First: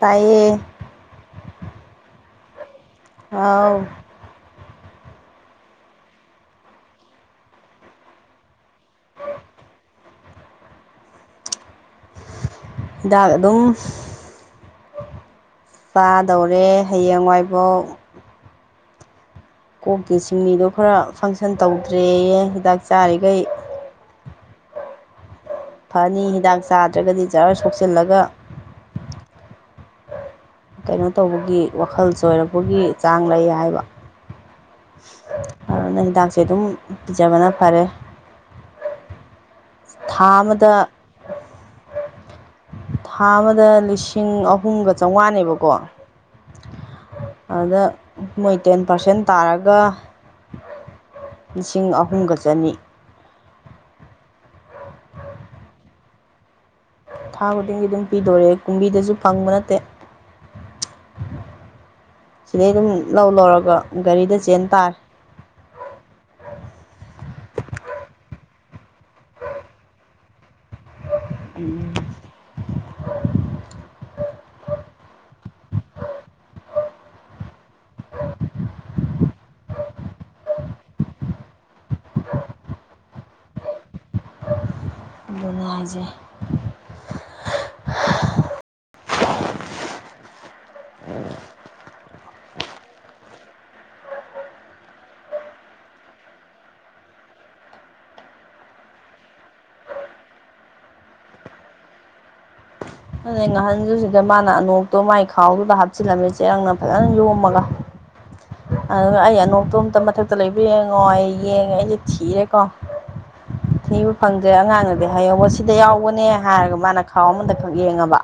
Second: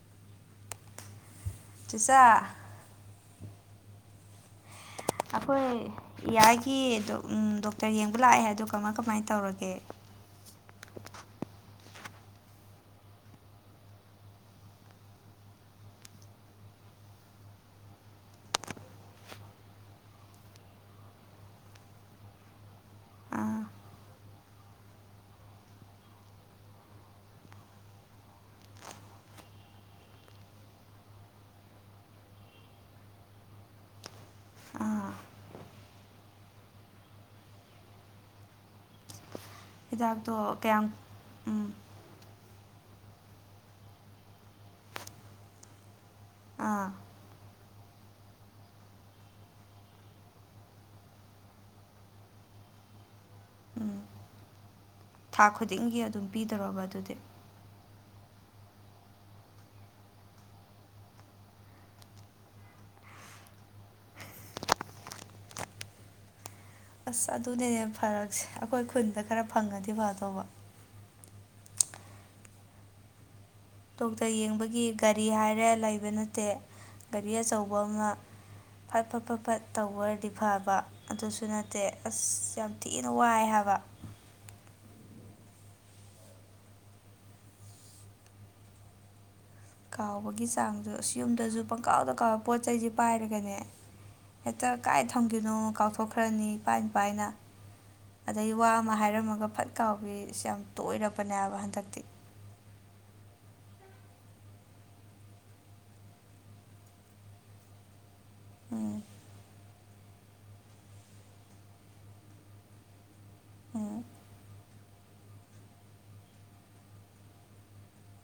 ꯇꯥꯏꯌꯦ [unintelligible] ꯍꯥꯎ ꯑꯈꯣꯏ ꯏꯌꯥꯏꯒꯤ ꯎꯝ ꯗꯣꯛꯇꯔ ꯌꯦꯡꯕ ꯂꯥꯛꯑꯦꯗꯣ ꯀꯃꯥꯏ-ꯀꯃꯥꯏꯅ ꯇꯧꯔꯒꯦ꯫ ꯍꯤꯗꯛ ꯑꯗꯨꯝ ꯆꯥꯗꯧꯔꯦ ꯍꯌꯦꯡꯋꯥꯏꯕꯧ꯫ ꯀꯣꯛꯀꯤ ꯁꯤꯡꯂꯤꯗꯣ ꯈꯔ ꯐꯪꯁꯟ ꯇꯧꯗ꯭ꯔꯦꯌꯦ ꯍꯤꯗꯥꯛ ꯆꯥꯔꯤꯈꯩ꯫ ꯑꯥ ꯐꯅꯤ ꯍꯤꯗꯥꯛ ꯆꯥꯗ꯭ꯔꯒꯗꯤ ꯖ꯭ꯔ ꯁꯣꯛꯆꯤꯜꯂꯒ꯫ ꯀꯩꯅꯣ ꯇꯧꯕꯒꯤ ꯋꯥꯈꯜ ꯆꯣꯏꯔꯛꯄꯒꯤ ꯆꯥꯡ ꯂꯩ ꯍꯥꯏꯕ꯫ ꯑꯗꯨꯅ ꯍꯤꯗꯥꯛꯁꯦ ꯑꯗꯨꯝ ꯄꯤꯖꯕꯅ ꯐꯔꯦ꯫ ꯊꯥ ꯍꯤꯗꯥꯛꯇꯣ ꯑꯃꯗ꯫ ꯀꯌꯥꯝ ꯎꯝ ꯊꯥ ꯑꯃꯗ ꯂꯤꯁꯤꯡ ꯑꯍꯨꯝꯒ ꯆꯥꯝꯉ꯭ꯋꯥꯅꯦꯕꯀꯣ꯫ ꯑꯥ꯫ ꯑꯗꯨꯗ ꯃꯣꯏ ꯇꯦꯟ ꯄꯥꯔꯁꯦꯟ ꯇꯥꯔꯒ꯫ ꯂꯤꯁꯤꯡ ꯑꯍꯨꯝꯒ ꯆꯅꯤ꯫ ꯊꯥ ꯈꯨꯗꯤꯡꯒꯤ ꯑꯗꯨꯝ ꯄꯤꯗꯣꯔꯕ ꯑꯗꯨꯗꯤ꯫ ꯊꯥ ꯈꯨꯗꯤꯡꯒꯤ ꯑꯗꯨꯝ ꯄꯤꯗꯣꯔꯦ ꯀꯨꯝꯕꯤꯗꯁꯨ ꯐꯪꯕ ꯅꯠꯇꯦ꯫ ꯁꯤꯗꯩ ꯑꯗꯨꯝ ꯂꯧ ꯂꯧꯔꯒ ꯒꯥꯔꯤꯗ ꯆꯦꯟ ꯇꯥꯔꯦ꯫ ꯑꯁ ꯑꯗꯨꯅꯦ ꯌꯥꯝ ꯐꯔꯛꯁꯦ ꯑꯈꯣꯏ ꯈꯨꯟꯗ ꯈꯔ ꯐꯪꯉꯗꯤ ꯐꯗꯧꯕ꯫ ꯎꯝ꯫ ꯗꯣꯛꯇꯔ ꯌꯦꯡꯕꯒꯤ ꯒꯥꯔꯤ ꯍꯥꯏꯔꯦ ꯂꯩꯕ ꯅꯠꯇꯦ ꯒꯥꯔꯤ ꯑꯆꯧꯕ ꯑꯃ꯫ ꯐꯠ ꯐꯠ ꯐꯠ ꯐꯠ ꯇꯧꯕ ꯑꯣꯏꯔꯗꯤ ꯐꯕ꯫ ꯑꯗꯨꯁꯨ ꯅꯠꯇꯦ ꯑꯁ ꯌꯥꯝ ꯊꯤꯅ ꯋꯥꯏ ꯍꯥꯏꯕ꯫ ꯀꯩꯅꯣ ꯍꯥꯏꯁꯦ꯫ ꯀꯥꯎꯕꯒꯤ ꯆꯥꯡꯗꯣ ꯑꯁ ꯌꯨꯝꯗꯁꯨ ꯄꯪꯀꯥꯎꯗ ꯀꯥꯎꯕ ꯄꯣꯠ ꯆꯩꯩꯁꯦ ꯄꯥꯏꯔꯒꯅꯦ꯫ ꯍꯦꯛꯇ ꯀꯥꯏ ꯊꯝꯒꯤꯅꯣ ꯀꯥꯎꯊꯣꯛꯈ꯭ꯔꯅꯤ ꯄꯥꯥꯏꯅ-ꯄꯥꯏꯅ꯫ ꯑꯗꯩꯒꯤ ꯋꯥ ꯑꯃ ꯍꯥꯏꯔꯝꯃꯒ ꯐꯠ ꯀꯥꯎꯕꯤꯁ ꯌꯥꯝ ꯇꯣꯏꯔꯕꯅꯦ ꯍꯏꯕ ꯍꯟꯗꯛꯇꯤ꯫ ꯑꯗꯩ ꯉꯍꯟꯖꯨ ꯁꯤꯗ ꯃꯥꯅ ꯑꯅꯣꯛꯇꯣ ꯃꯥꯒꯤ ꯈꯥꯎꯗꯨꯗ ꯍꯥꯞꯆꯤꯜꯂꯝꯃꯦ ꯆꯦꯔꯪꯅ ꯐꯖꯅ ꯌꯣꯝꯃꯒ꯫ [inaudible] ꯑꯗꯨꯒ ꯑꯩ ꯑꯅꯣꯛꯇꯣ ꯑꯝꯇ ꯃꯊꯛꯇ ꯂꯩꯕ ꯌꯦꯡꯉꯣ ꯑꯦ ꯌꯦꯡꯉꯦ ꯑꯩꯁꯦ ꯊꯤꯔꯦꯀꯣ꯫ ꯎꯝ ꯊꯤꯕ ꯐꯪꯗ꯭ꯔꯦ ꯑꯉꯥꯡꯅꯗꯤ ꯍꯥꯏꯍꯎꯕ ꯁꯤꯗ ꯌꯥꯎꯕꯅꯦ ꯍꯥꯏꯔꯒ ꯃꯥꯅ ꯈꯥꯎ ꯑꯃꯗ ꯈꯛ ꯌꯦꯡꯉꯕ꯫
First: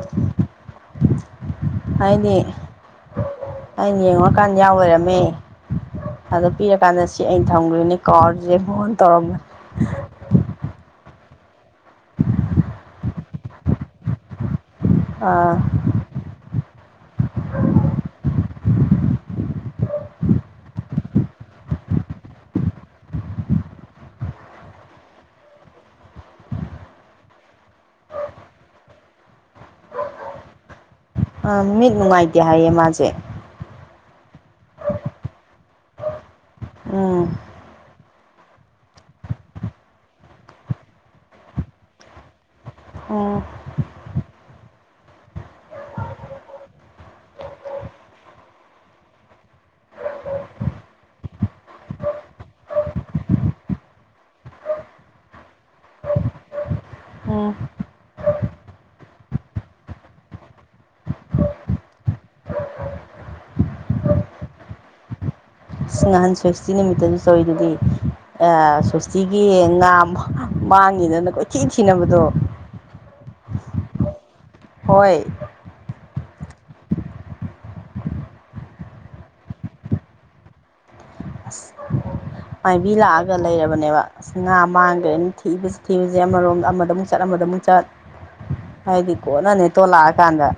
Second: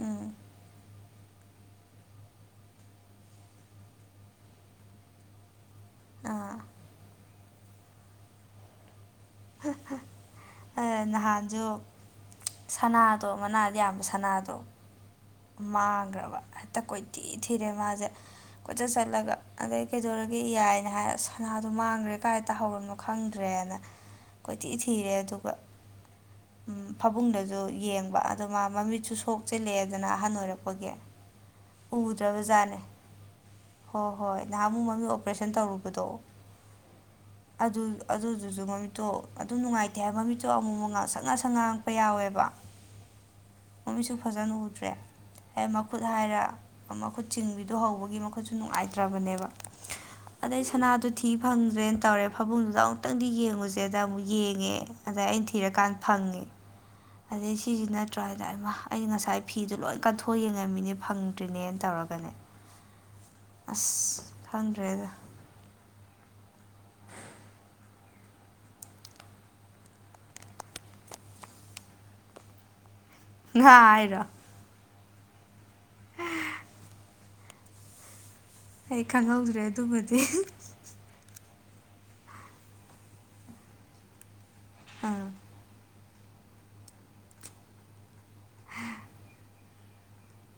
ꯎꯝ꯫ ꯍꯥꯏꯗꯤ ꯑꯩꯅ ꯌꯦꯡꯉꯨꯔꯀꯥꯟꯗ ꯌꯥꯎ ꯂꯩꯔꯝꯃꯦ ꯑꯗ ꯑꯥ ꯄꯤꯔꯛ ꯀꯥꯟꯗ ꯁꯤ ꯑꯩꯅ ꯊꯝꯈ꯭ꯔꯤꯅꯤ ꯀꯥꯎꯔꯤꯁꯦ ꯀꯣ ꯇꯧꯔꯝꯕꯅꯤ꯫ [inaudible] ꯍꯦ ꯅꯍꯥꯟꯁꯨ ꯁꯅꯥꯗꯣ ꯃꯅꯥꯗ ꯌꯥꯟꯕ ꯁꯅꯥꯗꯣ꯫ ꯑꯥ ꯃꯥꯡꯈ꯭ꯔꯕ ꯍꯦꯛꯇ ꯀꯣꯏꯊꯤ ꯊꯤꯔꯦ ꯃꯥꯁꯦ꯫ ꯀꯣꯏꯆꯠ ꯆꯠꯂꯒ ꯑꯗꯩ ꯀꯩꯗꯧꯔꯒꯦ ꯌꯥꯏꯅ ꯍꯥꯏꯔ ꯁꯅꯥꯗꯣ ꯃꯥꯡꯈ꯭ꯔꯦ ꯀꯥꯏ ꯇꯍꯧꯔꯕꯅꯣ ꯈꯪꯗ꯭ꯔꯦꯅ ꯀꯣꯏꯊꯤ ꯊꯤꯔꯦ ꯑꯗꯨꯒ ꯐꯕꯨꯡꯗꯁꯨ ꯌꯦꯡꯕ ꯑꯗꯣ ꯃꯥ ꯃꯃꯤꯠꯁꯨ ꯁꯣꯛꯆꯤꯜꯂꯛꯑꯦꯗꯅ ꯑꯍꯟ ꯑꯣꯏꯔꯛꯄꯒꯤ꯫ ꯑ ꯃꯤꯠ ꯅꯨꯡꯉꯥꯏꯇꯦ ꯍꯥꯏꯌꯦ ꯎꯗ꯭ꯔꯕꯖꯥꯠꯅꯦ ꯃꯥꯁꯦ꯫ ꯍꯣꯏ ꯍꯣꯏ ꯅꯍꯥꯟ ꯑꯃꯨꯛ ꯃꯃꯤꯠ ꯑꯣꯄꯔꯦꯁꯟ ꯇꯧꯔꯨꯕꯗꯣ꯫ ꯎꯝ꯫ ꯑꯗꯨ ꯑꯗꯨꯗꯨꯁꯨ ꯃꯃꯤꯠꯇꯣ ꯑꯗꯨꯝ ꯅꯨꯡꯉꯥꯏꯇꯦ ꯍꯥꯏꯕ ꯃꯃꯤꯠꯇꯣ ꯑꯃꯨ ꯑꯃꯨꯛ ꯉꯥꯡꯁꯪ ꯉꯡꯁꯪ ꯉꯥꯡꯉꯛꯄ ꯌꯥꯎꯋꯦꯕ꯫ ꯎꯝ ꯃꯃꯤꯠꯁꯨ ꯐꯖꯅ ꯎꯗ꯭ꯔꯦ꯫ ꯑꯦ ꯃꯈꯨꯠ ꯍꯥꯏꯔꯦ ꯃꯈꯨꯠ ꯆꯤꯡꯕꯤꯗꯨ ꯍꯧꯕꯒꯤ ꯃꯈꯨꯠꯁꯨ ꯅꯨꯡꯉꯥꯏꯇ꯭ꯔꯕꯅꯦꯕ꯫ ꯑꯗꯩ ꯁꯅꯥꯗꯣ ꯊꯤ ꯐꯪꯗ꯭ꯔꯦꯅ ꯇꯧꯔꯦ ꯐꯥꯃꯨꯡꯗꯨꯗ ꯑꯃꯨꯛꯇꯪꯗꯤ ꯌꯦꯡꯉꯨꯁꯦꯗ ꯑꯃꯨꯛ ꯌꯦꯡꯉꯦ ꯑꯗ ꯑꯩꯅ ꯊꯤꯔꯀꯥꯟꯗ ꯐꯪꯉꯦ ꯎꯝ ꯑꯗꯩ ꯁꯤꯁꯤ ꯅꯠꯇ꯭ꯔꯥ ꯍꯥꯏꯗꯥꯏꯃ ꯑꯩꯅ ꯉꯁꯥꯏ ꯐꯤꯗꯣ ꯂꯣꯏ ꯀꯟꯊꯣꯛ ꯌꯦꯡꯉꯝꯃꯤꯅꯦ ꯐꯪꯗ꯭ꯔꯤꯅꯦꯅ ꯇꯧꯔꯒꯅꯦ ꯑꯁ ꯈꯪꯗ꯭ꯔꯦꯗ ꯑꯁ ꯉꯍꯥꯟ ꯁꯋꯁꯇꯤ ꯅꯨꯃꯤꯠꯇꯁꯨ ꯇꯧꯔꯤꯗꯨꯗꯤ ꯑꯦ ꯁꯨꯁꯇꯤꯒꯤ ꯉꯥ ꯃꯥ ꯃꯥꯡꯉꯤꯗꯅ ꯀꯣꯏꯊꯤ ꯊꯤꯅꯕꯗꯣ ꯉꯥ ꯍꯥꯏꯔꯣ ꯍꯣꯏ ꯑꯩ ꯈꯪꯍꯧꯗ꯭ꯔꯦ ꯑꯗꯨꯃꯗꯤ ꯑꯁ ꯃꯥꯏꯕꯤ ꯂꯥꯛꯑꯒ ꯂꯩꯔꯕꯅꯦꯕ ꯑꯁ ꯉꯥ ꯑꯥ ꯃꯥꯡꯈ꯭ꯔꯦꯅ ꯊꯤꯕꯁꯤ ꯊꯤꯕꯁꯦ ꯑꯃꯔꯣꯝꯗ ꯑꯃꯗꯃꯨꯛ ꯆꯠ ꯑꯃꯗꯃꯨꯛ ꯆꯠ ꯍꯥꯏꯗꯤ ꯀꯣꯟꯅꯅꯦ ꯇꯣꯂꯥꯛꯑꯀꯥꯟꯗ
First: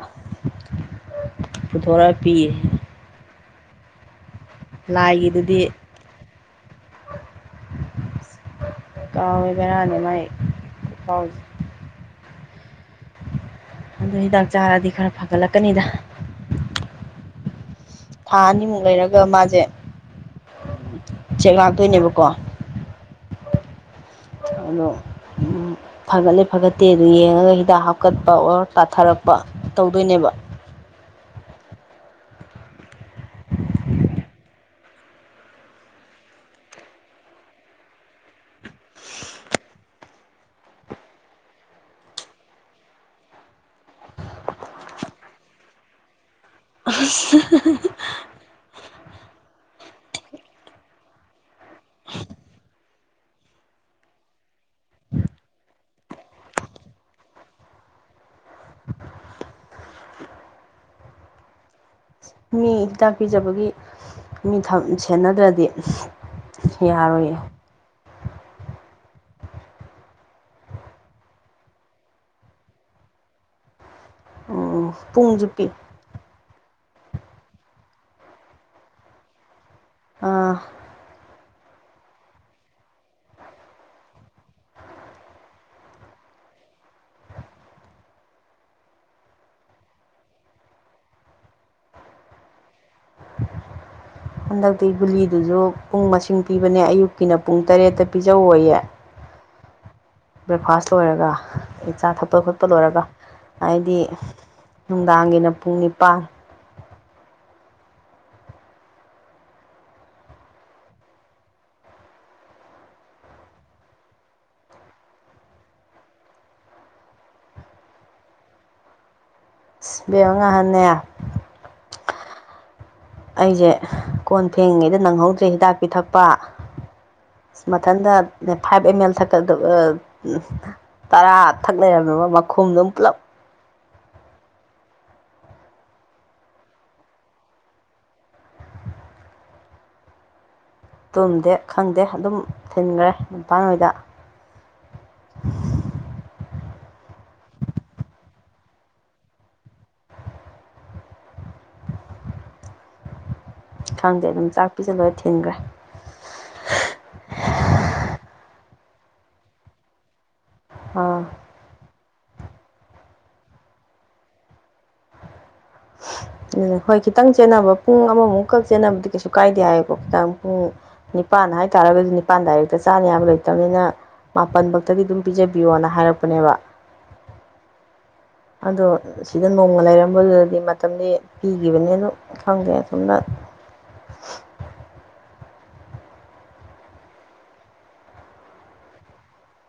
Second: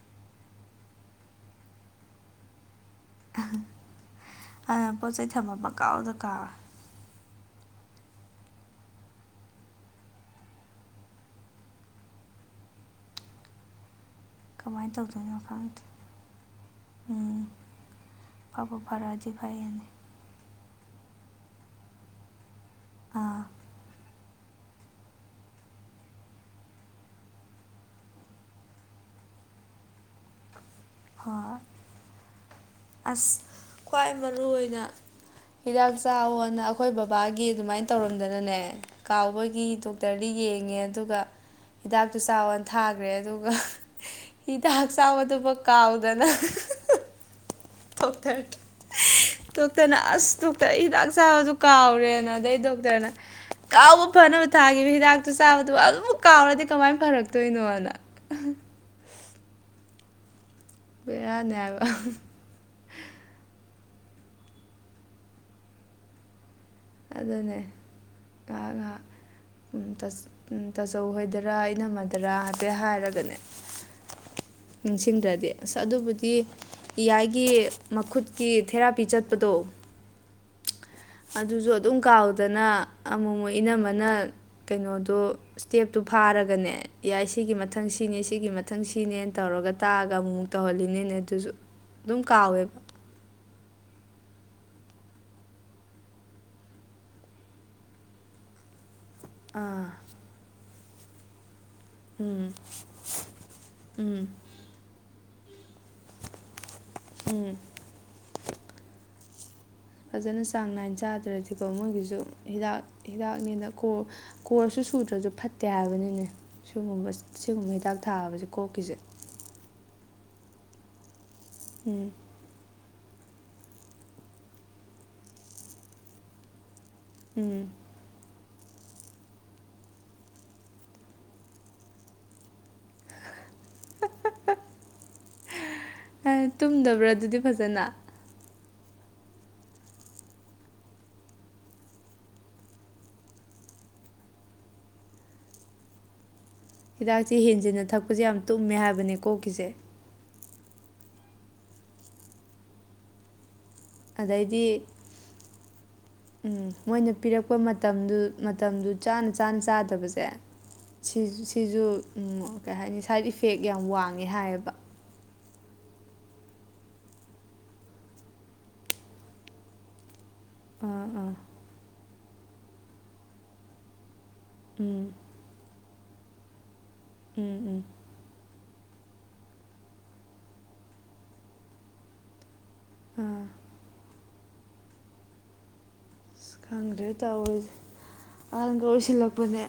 ꯄꯨꯊꯣꯔ ꯄꯤꯌꯦ ꯑꯗꯨꯅ ꯄꯣꯠ ꯆꯩꯩ ꯊꯃ ꯂꯥꯏꯒꯤꯗꯨꯗꯤ ꯄꯪꯀꯥꯎꯗ ꯀꯥꯎ ꯀꯥꯎꯋꯦ ꯕꯦꯔꯥꯅꯤ ꯃꯥꯏ ꯐꯥꯎꯖꯦ ꯑꯗꯨ ꯍꯤꯗꯥꯛ ꯆꯥꯔꯗꯤ ꯀꯃꯥꯏꯅ ꯈꯔ ꯇꯧꯗꯣꯏꯅꯣ ꯈꯪꯗꯦ ꯐꯒꯠꯂꯛꯀꯅꯤꯗ ꯎꯝ ꯊꯥ ꯐꯕꯨ ꯑꯅꯤꯃꯨꯛ ꯂꯩꯔꯒ ꯐꯔꯛꯑꯗꯤ ꯃꯥꯁꯦ ꯐꯩꯌꯦꯅꯦ ꯆꯦꯛ ꯂꯥꯛꯇꯣꯏꯅꯦꯕꯀꯣ ꯑꯥ ꯑꯗꯣ ꯎꯝ ꯐꯒꯠꯂꯦ ꯐꯒꯠꯇꯦ ꯑꯗꯨ ꯌꯦꯡꯉꯒ ꯍꯤꯗꯥꯛ ꯍꯥꯞꯀꯠꯄ ꯑꯣꯔ ꯀꯥꯊꯔꯛꯄ ꯇꯧꯗꯣꯏꯅꯦꯕ ꯍꯣꯏ ꯑꯁ ꯈ꯭ꯋꯥꯏ ꯃꯔꯨ ꯑꯣꯏꯅ ꯍꯤꯗꯥꯛ ꯆꯥꯑꯣꯅ ꯑꯈꯣꯏ ꯕꯕꯥꯒꯤ ꯑꯗꯨꯃꯥꯏꯟ ꯇꯧꯔꯝꯗꯅꯅꯦ ꯀꯥꯎꯕꯒꯤ ꯗꯣꯛꯇꯔꯗꯤ ꯌꯦꯡꯉꯦ ꯑꯗꯨꯒ ꯍꯤꯗꯥꯛꯇꯨ ꯆꯥꯎꯅ ꯊꯥꯈ꯭ꯔꯦ ꯑꯗꯨꯒ ꯍꯤꯗꯥꯛ ꯆꯥꯕꯗꯨꯕꯧ ꯀꯥꯎꯗꯅ ꯑꯁ ꯇꯣꯛꯇꯥꯔꯗ ꯗꯣꯛꯇꯔꯅ ꯑꯁ ꯗꯣꯛꯇꯔ ꯑꯩ ꯍꯤꯗꯥꯛ ꯆꯥꯕꯁꯨ ꯀꯥꯎꯔꯦꯅ ꯑꯗꯩ ꯗꯣꯛꯇꯔꯅ ꯀꯥꯎꯕ ꯐꯅꯕ ꯊꯥꯈꯤꯕ ꯍꯤꯗꯥꯛꯇꯨ ꯆꯥꯕꯗꯨ ꯑꯗꯨꯃꯨꯛ ꯀꯥꯎꯔꯗꯤ ꯀꯃꯥꯏ ꯐꯔꯛꯇꯣꯏꯅꯣꯅ ꯕꯦꯔꯥꯅꯤ ꯍꯥꯏꯕ ꯃꯤ ꯍꯤꯗꯥꯛ ꯄꯤꯖꯕꯒꯤ ꯃꯤ ꯊꯝ ꯁꯦꯟꯅꯗ꯭ꯔꯗꯤ ꯌꯥꯔꯣꯏꯌꯦ ꯑꯗꯨꯅꯦ ꯉꯍꯥꯛ ꯉꯍꯥꯛ ꯎꯝ ꯇꯥꯁ ꯎꯝ ꯇꯥꯆꯧ ꯍꯣꯏꯗꯔꯥ ꯏꯅꯝꯃꯗꯔꯥ ꯍꯥꯏꯐꯦꯠ ꯍꯥꯏꯔꯒꯅꯦ ꯎꯝ ꯅꯤꯡꯁꯤꯡꯗ꯭ꯔꯗꯤ ꯑꯁ ꯑꯗꯨꯕꯨꯗꯤ ꯏꯌꯥꯏꯒꯤ ꯃꯈꯨꯠꯀꯤ ꯊꯦꯔꯥꯄꯤ ꯆꯠꯄꯗꯣ ꯑꯗꯨꯁꯨ ꯑꯗꯨꯝ ꯀꯥꯎꯗꯅ ꯑꯃꯨꯛꯃꯨꯛ ꯏꯅꯝꯃꯅ ꯀꯩꯅꯣꯗꯣ ꯏꯁꯇꯦꯞꯇꯨ ꯐꯥꯔꯒꯅꯦ ꯌꯥꯏ ꯁꯤꯒꯤ ꯃꯊꯪ ꯁꯤꯅꯤ ꯁꯤꯒꯤ ꯃꯊꯪ ꯁꯤꯅꯦꯅ ꯇꯧꯔꯒ ꯇꯥꯛꯑꯒ ꯑꯃꯨꯃꯨꯛ ꯇꯧꯍꯜꯂꯤꯅꯦꯅꯦ ꯑꯗꯨꯁꯨ ꯑꯗꯨꯝ ꯀꯥꯎꯋꯦꯕ ꯍꯟꯗꯛꯇꯤ ꯒꯨꯂꯤꯗꯨꯁꯨ ꯄꯨꯡ ꯃꯁꯤꯡ ꯄꯤꯕꯅꯦ ꯑꯌꯨꯛꯀꯤꯅ ꯄꯨꯡ ꯇꯔꯦꯠꯇ ꯄꯤꯖ ꯑꯣꯏꯌꯦ ꯑꯥ ꯕ꯭ꯔꯦꯛꯐꯥꯁ ꯂꯣꯏꯔꯒ ꯑꯗꯩ ꯆꯥ ꯊꯛꯄ ꯈꯣꯠꯄ ꯂꯣꯏꯔꯒ ꯍꯥꯏꯗꯤ ꯅꯨꯡꯗꯥꯡꯒꯤꯅ ꯄꯨꯡ ꯅꯤꯄꯥꯟ ꯎꯝ ꯐꯖꯅ ꯆꯥꯡ ꯅꯥꯏꯅ ꯆꯥꯗ꯭ꯔꯗꯤꯀꯣ ꯃꯣꯏꯒꯤꯁꯨ ꯍꯤꯗꯥꯛ ꯍꯤꯗꯥꯛꯅꯤꯅꯀꯣ ꯀꯣꯔ꯭ꯁꯁꯨ ꯁꯨꯗ꯭ꯔꯁꯨ ꯐꯠꯇꯦ ꯍꯥꯏꯕꯅꯤꯅꯦ ꯁꯤꯒꯨꯝꯕ ꯁꯤꯒꯨꯝꯕ ꯍꯤꯗꯥꯛ ꯊꯥꯕꯁꯦ ꯀꯣꯛꯀꯤꯁꯦ ꯏꯁ ꯏꯕꯦꯝꯃꯥ ꯉꯍꯥꯟꯅꯦ ꯎꯝ ꯑꯩꯁꯦ ꯀꯣꯟ ꯐꯦꯡꯉꯤꯉꯩꯗ ꯅꯪꯍꯧꯗ꯭ꯔꯦ ꯍꯤꯗꯥꯛ ꯄꯤꯊꯛꯄ ꯎꯝ ꯃꯊꯟꯗ ꯐꯥꯏꯚ ꯑꯦꯝ ꯑꯦꯜ ꯊꯛꯀꯗ ꯇꯔꯥ ꯊꯛ ꯂꯩꯔꯝꯃꯦꯕ ꯃꯈꯨꯝꯗꯨꯝ ꯄꯨꯂꯞ ꯇꯨꯝꯗꯕ꯭ꯔꯥ ꯑꯗꯨꯗꯤ ꯐꯖꯅ ꯇꯨꯝꯗꯦ ꯈꯪꯗꯦ ꯑꯗꯨꯝ ꯊꯤꯟꯒꯔꯦ ꯍꯤꯗꯥꯛꯁꯦ ꯍꯦꯟꯖꯤꯟꯅ ꯊꯛꯄꯁꯦ ꯌꯥꯝ ꯇꯨꯝꯃꯦ ꯍꯥꯏꯕꯅꯦ ꯀꯣꯛꯀꯤꯁꯦ ꯈꯪꯗꯦ ꯑꯗꯨꯝ ꯆꯥꯛ ꯑꯗꯩꯗꯤ ꯄꯤꯖ ꯂꯣꯏꯔ ꯊꯤꯟꯒꯔꯦ ꯎꯝ ꯃꯣꯏꯅ ꯄꯤꯔꯛꯄ ꯃꯇꯝꯗꯨ ꯃꯇꯝꯗꯨ ꯆꯥꯅ ꯆꯥꯅ ꯆꯥꯗꯕꯁꯦ ꯑꯥ ꯁꯤꯁꯨ ꯎꯝ ꯀꯩ ꯍꯥꯏꯅꯤ ꯁꯥꯏꯠ ꯏꯐꯦꯛ ꯌꯥꯝ ꯋꯥꯡꯉꯦ ꯍꯥꯏꯌꯦꯕ ꯍꯣꯏ ꯈꯤꯇꯪ ꯆꯦꯟꯅꯕ ꯄꯨꯡ ꯑꯃꯃꯨꯛꯀꯛ ꯆꯦꯟꯅꯕꯗꯤ ꯀꯩꯁꯨ ꯀꯥꯏꯗꯦ ꯍꯥꯏꯌꯦꯀꯣ ꯈꯤꯇꯪ ꯎꯝ ꯑꯥ ꯑꯥ ꯅꯤꯄꯥꯟ ꯍꯥꯏꯇꯥꯔꯒꯁꯨ ꯅꯤꯄꯥꯟ ꯗꯥꯏꯔꯦꯛꯇ ꯆꯥꯅꯤ ꯍꯥꯏꯕ ꯂꯩꯇꯕꯅꯤꯅ ꯃꯥꯄꯟ ꯕꯥꯎꯇꯗꯤ ꯎꯝ ꯑꯗꯨꯝ ꯄꯤꯖꯕꯤꯌꯣꯅ ꯍꯥꯏꯔꯛꯄꯅꯦꯕ ꯎꯝ ꯎꯝ ꯑꯗꯣ ꯁꯤꯗ ꯅꯣꯡꯃ ꯂꯩꯔꯝꯕꯗꯨꯗꯗꯤ ꯃꯇꯝꯗꯤ ꯄꯤꯈꯤꯕꯅꯦ ꯑꯗꯨ ꯈꯪꯗꯦ ꯑꯁꯣꯝꯅ ꯑꯥ ꯑꯁ ꯈꯪꯗ꯭ꯔꯦ ꯇꯧꯔꯤꯁꯦ ꯑꯍꯟꯁꯨ ꯑꯣꯏꯁꯤꯜꯂꯛꯄꯅꯦ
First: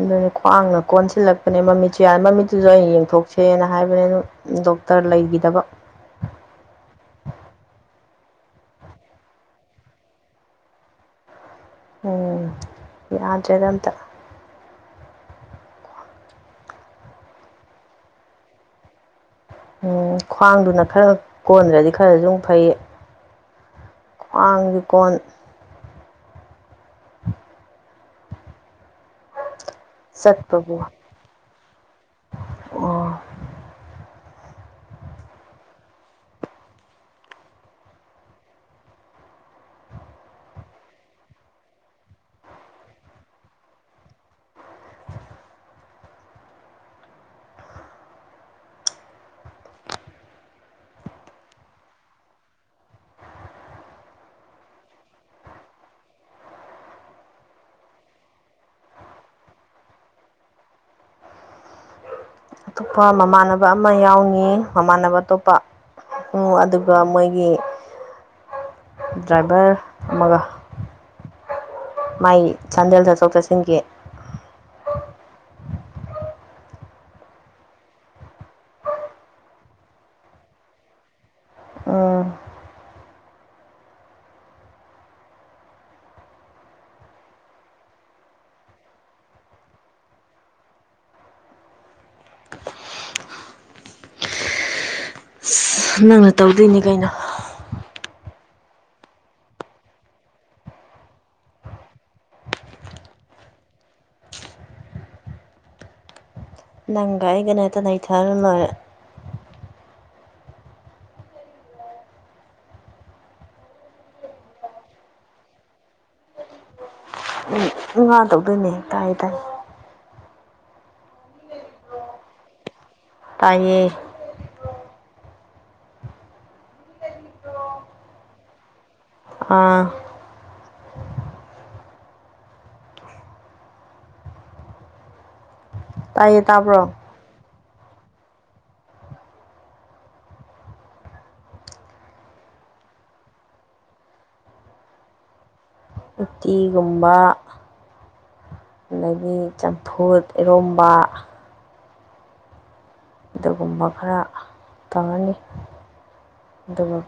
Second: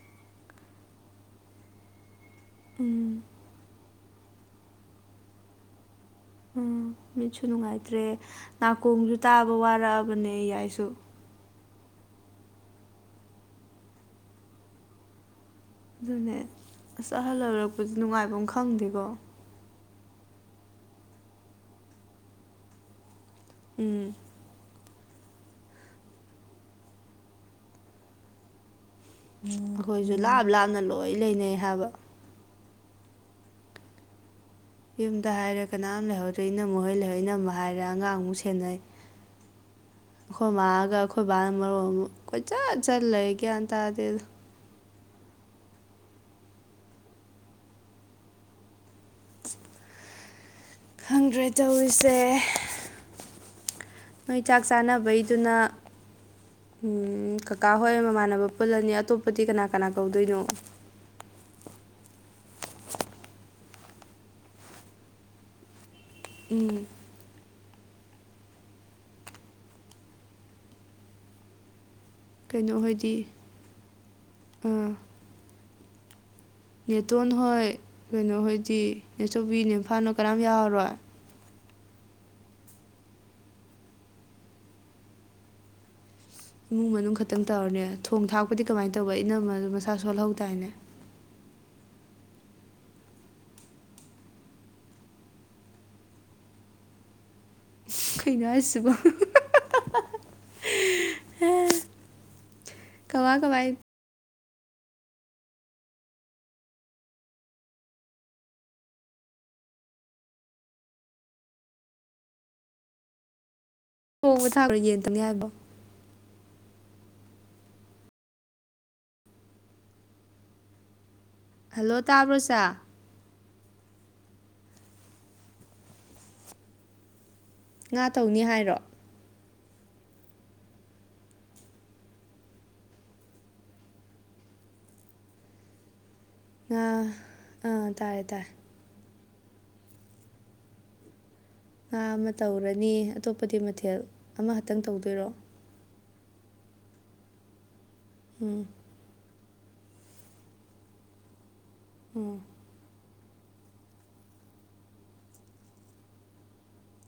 ꯑꯗꯨꯅꯦ ꯈ꯭ꯋꯥꯡꯅ ꯀꯣꯟꯁꯤꯜꯂꯛꯄꯅꯦ ꯃꯃꯤꯠꯁꯨ ꯌꯥꯔꯦ ꯃꯃꯤꯠꯇꯨꯁꯨ ꯑꯩꯅ ꯎꯝ ꯌꯦꯡꯊꯣꯛꯁꯦꯅ ꯍꯥꯏꯕ ꯑꯗꯨꯅꯦꯗꯨꯝ ꯗꯣꯛꯇꯔ ꯂꯩꯒꯤꯗꯕ ꯎꯝ ꯃꯤꯠꯁꯨ ꯅꯨꯡꯉꯥꯏꯇ꯭ꯔꯦ ꯅꯥꯀꯣꯡꯁꯨ ꯇꯥꯕ ꯋꯥꯔꯛꯑꯕꯅꯦ ꯌꯥꯏꯁꯨ ꯎꯝ ꯌꯥꯗ꯭ꯔꯦꯗ ꯑꯝꯇ ꯑꯗꯨꯅꯦ ꯑꯁ ꯑꯍꯜ ꯑꯣꯏꯔꯛꯄꯁꯦ ꯅꯨꯡꯉꯥꯏꯕꯃ ꯈꯪꯗꯦꯀꯣ ꯎꯝ ꯈ꯭ꯋꯥꯡꯗꯨꯅ ꯈꯔ ꯀꯣꯟꯗ꯭ꯔꯗꯤ ꯈꯔꯁꯨ ꯃꯨꯛ ꯐꯩꯌꯦ ꯎꯝ ꯈꯋ꯭ꯥꯡꯁꯨ ꯀꯣꯟ ꯑꯈꯣꯏꯁꯨ ꯂꯥꯞ ꯂꯥꯞꯅ ꯆꯠꯄꯕꯨ ꯂꯣꯏ ꯂꯩꯅꯩ ꯍꯥꯏꯕ ꯑꯣ ꯌꯨꯝꯗ ꯍꯥꯏꯔꯦ ꯀꯅꯥꯝ ꯂꯩꯍꯧꯗꯔꯦ ꯏꯅꯝꯃꯥ ꯍꯣꯏ ꯂꯩꯍꯧꯏ ꯏꯅꯝꯃꯥ ꯍꯥꯏꯔꯦ ꯑꯉꯥꯡꯃꯨꯛ ꯁꯦꯟꯅꯩ ꯑꯈꯣꯏ ꯃꯥꯒꯥ ꯑꯈꯣꯏ ꯕꯥꯒꯅꯥ ꯃꯔꯣꯟ ꯑꯃ ꯀꯣꯏꯆꯠ ꯆꯠꯂ ꯂꯩ ꯒꯌ꯭ꯥꯟ ꯇꯥꯗꯦꯗ [unintelligible] ꯈꯪꯗ꯭ꯔꯦ ꯇꯧꯔꯤꯁꯦ ꯅꯣꯏ ꯆꯥꯛ ꯆꯥꯅꯕꯩꯗꯨꯅ ꯎꯝ ꯀꯀꯥ ꯍꯣꯏ ꯃꯃꯥꯟꯅꯕ ꯄꯨꯜꯂꯅꯤ ꯑꯇꯣꯞꯄꯗꯤ ꯀꯅꯥ ꯀꯅꯥ ꯀꯧꯗꯣꯏꯅꯣ ꯑꯇꯣꯞꯄ ꯃꯃꯥꯟꯅꯕ ꯑꯃ ꯌꯥꯎꯅꯤ ꯃꯃꯥꯟꯅꯕ ꯑꯇꯣꯞꯄ ꯎꯝ ꯑꯗꯨꯒ ꯃꯣꯏꯒꯤ ꯗ꯭ꯔꯥꯏꯚꯔ ꯑꯃꯒ ꯃꯥꯏ ꯀꯩꯅꯣ ꯆꯥꯟꯗꯦꯜ ꯍꯣꯏꯗꯤ ꯆꯠꯊꯣꯛ ꯆꯠꯁꯤꯟꯒꯤ ꯑꯥ ꯅꯦꯇꯣꯟ ꯍꯣꯏ ꯀꯩꯅꯣ ꯍꯣꯏꯗꯤ ꯅꯦꯆꯧꯕꯤ ꯅꯦꯐꯥꯜꯅꯣ ꯀꯅꯥꯝ ꯌꯥꯎꯔꯔꯣꯏ ꯎꯝ ꯏꯃꯨꯡ ꯃꯅꯨꯡ ꯈꯛꯇꯪ ꯇꯧꯔꯅꯦ ꯊꯣꯡ ꯊꯥꯛꯄꯗꯤ ꯀꯃꯥꯏꯅ ꯇꯧꯕ ꯢꯅꯝꯃꯥꯗꯨ ꯃꯁꯥ ꯁꯣꯜꯍꯧ ꯗꯥꯏꯅꯦ ꯑꯁ ꯅꯪꯅ ꯇꯧꯗꯣꯏꯅꯤ ꯀꯩꯅꯣ ꯀꯩꯅꯣ ꯍꯥꯌꯁꯤꯕꯣ ꯀꯃꯥ ꯀꯥꯃꯥꯏ ꯅꯪꯒ ꯑꯩꯒꯅ ꯍꯦꯇ ꯅꯩꯊꯔ ꯂꯣꯏꯔꯦ ꯊꯣꯡꯕ ꯊꯥ [unintelligible] ꯍ‌ꯣꯔ‌ꯦꯟ ꯌꯦꯟ ꯊ‌ꯣꯡꯅꯤ ꯍꯥꯏꯕꯣ [unintelligible] ꯉꯥ ꯇꯧꯗꯣꯏꯅꯦ ꯇꯥꯏ ꯇꯥꯏ ꯍꯜꯂꯣ ꯇꯥꯕ꯭ꯔꯣ ꯆꯥꯥ ꯇꯥꯏꯌꯦ ꯉꯥ ꯇꯧꯅꯤ ꯍꯥꯏꯔꯣ ꯑꯥ ꯇꯥꯏꯌꯦ ꯇꯥꯕ꯭ꯔꯣ ꯉꯥ ꯑꯥ ꯇꯥꯔ‌ꯦ ꯇꯥ ꯉꯥ ꯑꯃ ꯇꯧꯔꯅꯤ ꯑꯇꯣꯞꯄꯗꯤ ꯃꯊꯦꯜ ꯑꯃꯈꯛꯇꯪ ꯇꯧꯗꯣꯏꯔꯣ ꯎꯇꯤꯒꯨꯝꯕ ꯎꯝ ꯑꯗꯒꯤ ꯆꯝꯐꯨꯠ ꯏꯔꯣꯝꯕꯥ ꯎꯝ ꯑꯗꯨꯒꯨꯝꯕ ꯈꯔ ꯇꯧꯔꯅꯤ ꯗꯨꯒ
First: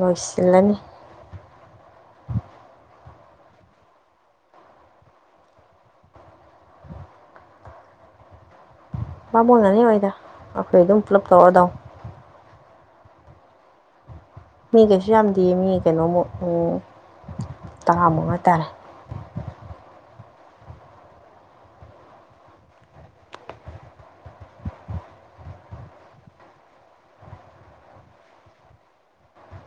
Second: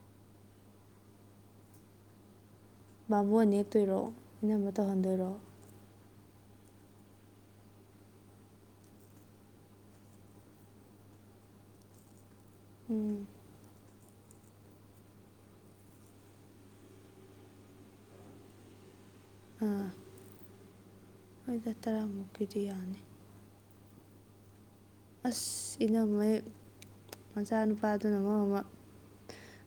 ꯂꯣꯏꯁꯤꯜꯂꯅꯤ ꯕꯥꯃꯣꯟ ꯅꯦꯛꯇꯣꯏꯔꯣ ꯏꯅꯝꯃ ꯇꯧꯍꯟꯗꯣꯏꯔꯣ ꯕꯥꯃꯣꯟꯒ ꯅꯦꯛꯑꯣꯏꯗ ꯑꯈꯣꯏ ꯑꯗꯨꯝ ꯄꯨꯂꯞ ꯇꯧꯔꯗꯧ ꯎꯝ ꯃꯤ ꯀꯩꯁꯨ ꯌꯥꯝꯗꯤꯌꯦ ꯃꯤ ꯀꯩꯅꯣꯃꯨꯛ ꯎꯝ ꯇꯔꯥꯃꯨꯛ ꯍꯥꯏꯇꯥꯔꯦ ꯑꯥ ꯍꯣꯏꯗ ꯇꯔꯥꯃꯨꯛꯀꯤꯗꯤ ꯌꯥꯅꯤ ꯑꯁ ꯏꯅꯝꯃꯩ ꯃꯆꯥꯅꯨꯄꯥꯗꯨꯅ ꯃꯔꯣꯝꯃ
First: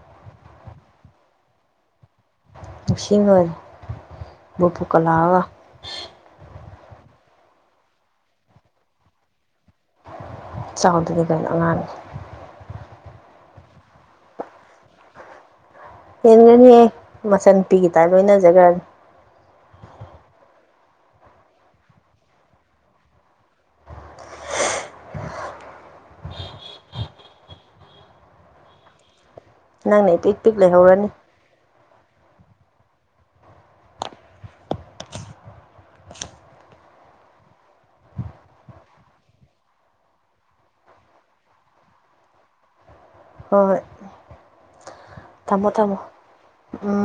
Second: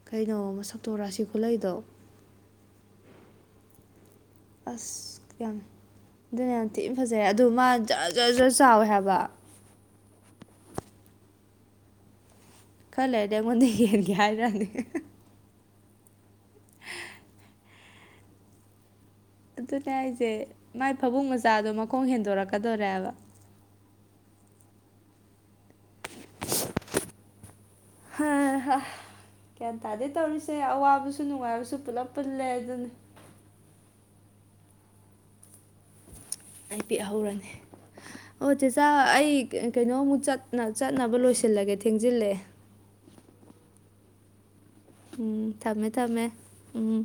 ꯀꯩꯅꯣ ꯃꯁꯛꯇꯣ ꯔꯥꯁꯤ ꯈꯨꯂꯩꯗꯣ ꯅꯧꯡꯁꯤꯕꯟ ꯑꯁ ꯌꯥꯝ ꯑꯗꯨꯅ ꯌꯥꯝ ꯊꯤ ꯐꯖꯩ ꯑꯗꯨ ꯃꯥ ꯖꯔ ꯖꯔ ꯖꯔ ꯆꯥꯎꯋꯦ ꯍꯥꯏꯕ ꯆꯥꯎꯗꯗꯤ ꯀꯩꯅꯣ ꯑꯉꯥꯡ ꯈꯔ ꯂꯩꯔꯗꯤ ꯑꯩꯉꯣꯟꯗꯩ ꯍꯦꯟꯒꯦ ꯍꯥꯏꯔꯅꯤ ꯍꯦꯟꯒꯔꯅꯤꯍꯦ ꯃꯆꯟ ꯅꯨꯨꯄꯤꯒꯤ ꯇꯥꯏꯞ ꯂꯣꯏꯅꯖꯒ꯭ꯔꯟ ꯑꯗꯨꯅꯦ ꯍꯥꯏꯖꯦ ꯃꯥꯏ ꯐꯃꯨꯡ ꯃꯆꯥꯗꯣ ꯃꯈꯣꯡ ꯍꯦꯟꯗꯣꯔꯛꯀꯗꯣꯔꯦꯕ ꯍ ꯍꯥ ꯒ꯭ꯌꯥꯟ ꯇꯥꯗꯦ ꯅꯪꯅ ꯏꯄꯤꯛ ꯇꯧꯔꯤꯁꯦ ꯄꯤꯛ ꯂꯩꯍꯧꯔꯅꯤ ꯑꯋꯥꯕꯁꯨ ꯅꯨꯡꯉꯥꯏꯕꯁꯨ ꯄꯨꯂꯞ ꯄꯨꯜꯂꯦ ꯑꯗꯨꯅꯤ ꯑꯩ ꯄꯤꯛꯍꯧꯔꯅ‌ꯦ ꯑꯣ ꯆꯦꯆꯥ ꯑꯩ ꯀ ꯀꯩꯅꯣꯃꯨꯛ ꯆꯠꯅ ꯆꯠꯅꯕ ꯂꯣꯏꯁꯤꯜꯂꯒꯦ ꯊꯦꯡꯖꯤꯜꯂꯦ ꯍ‌ꯣꯍꯣꯏ ꯎꯝ ꯊꯝꯃꯦ ꯊꯝꯃꯦ ꯎꯝ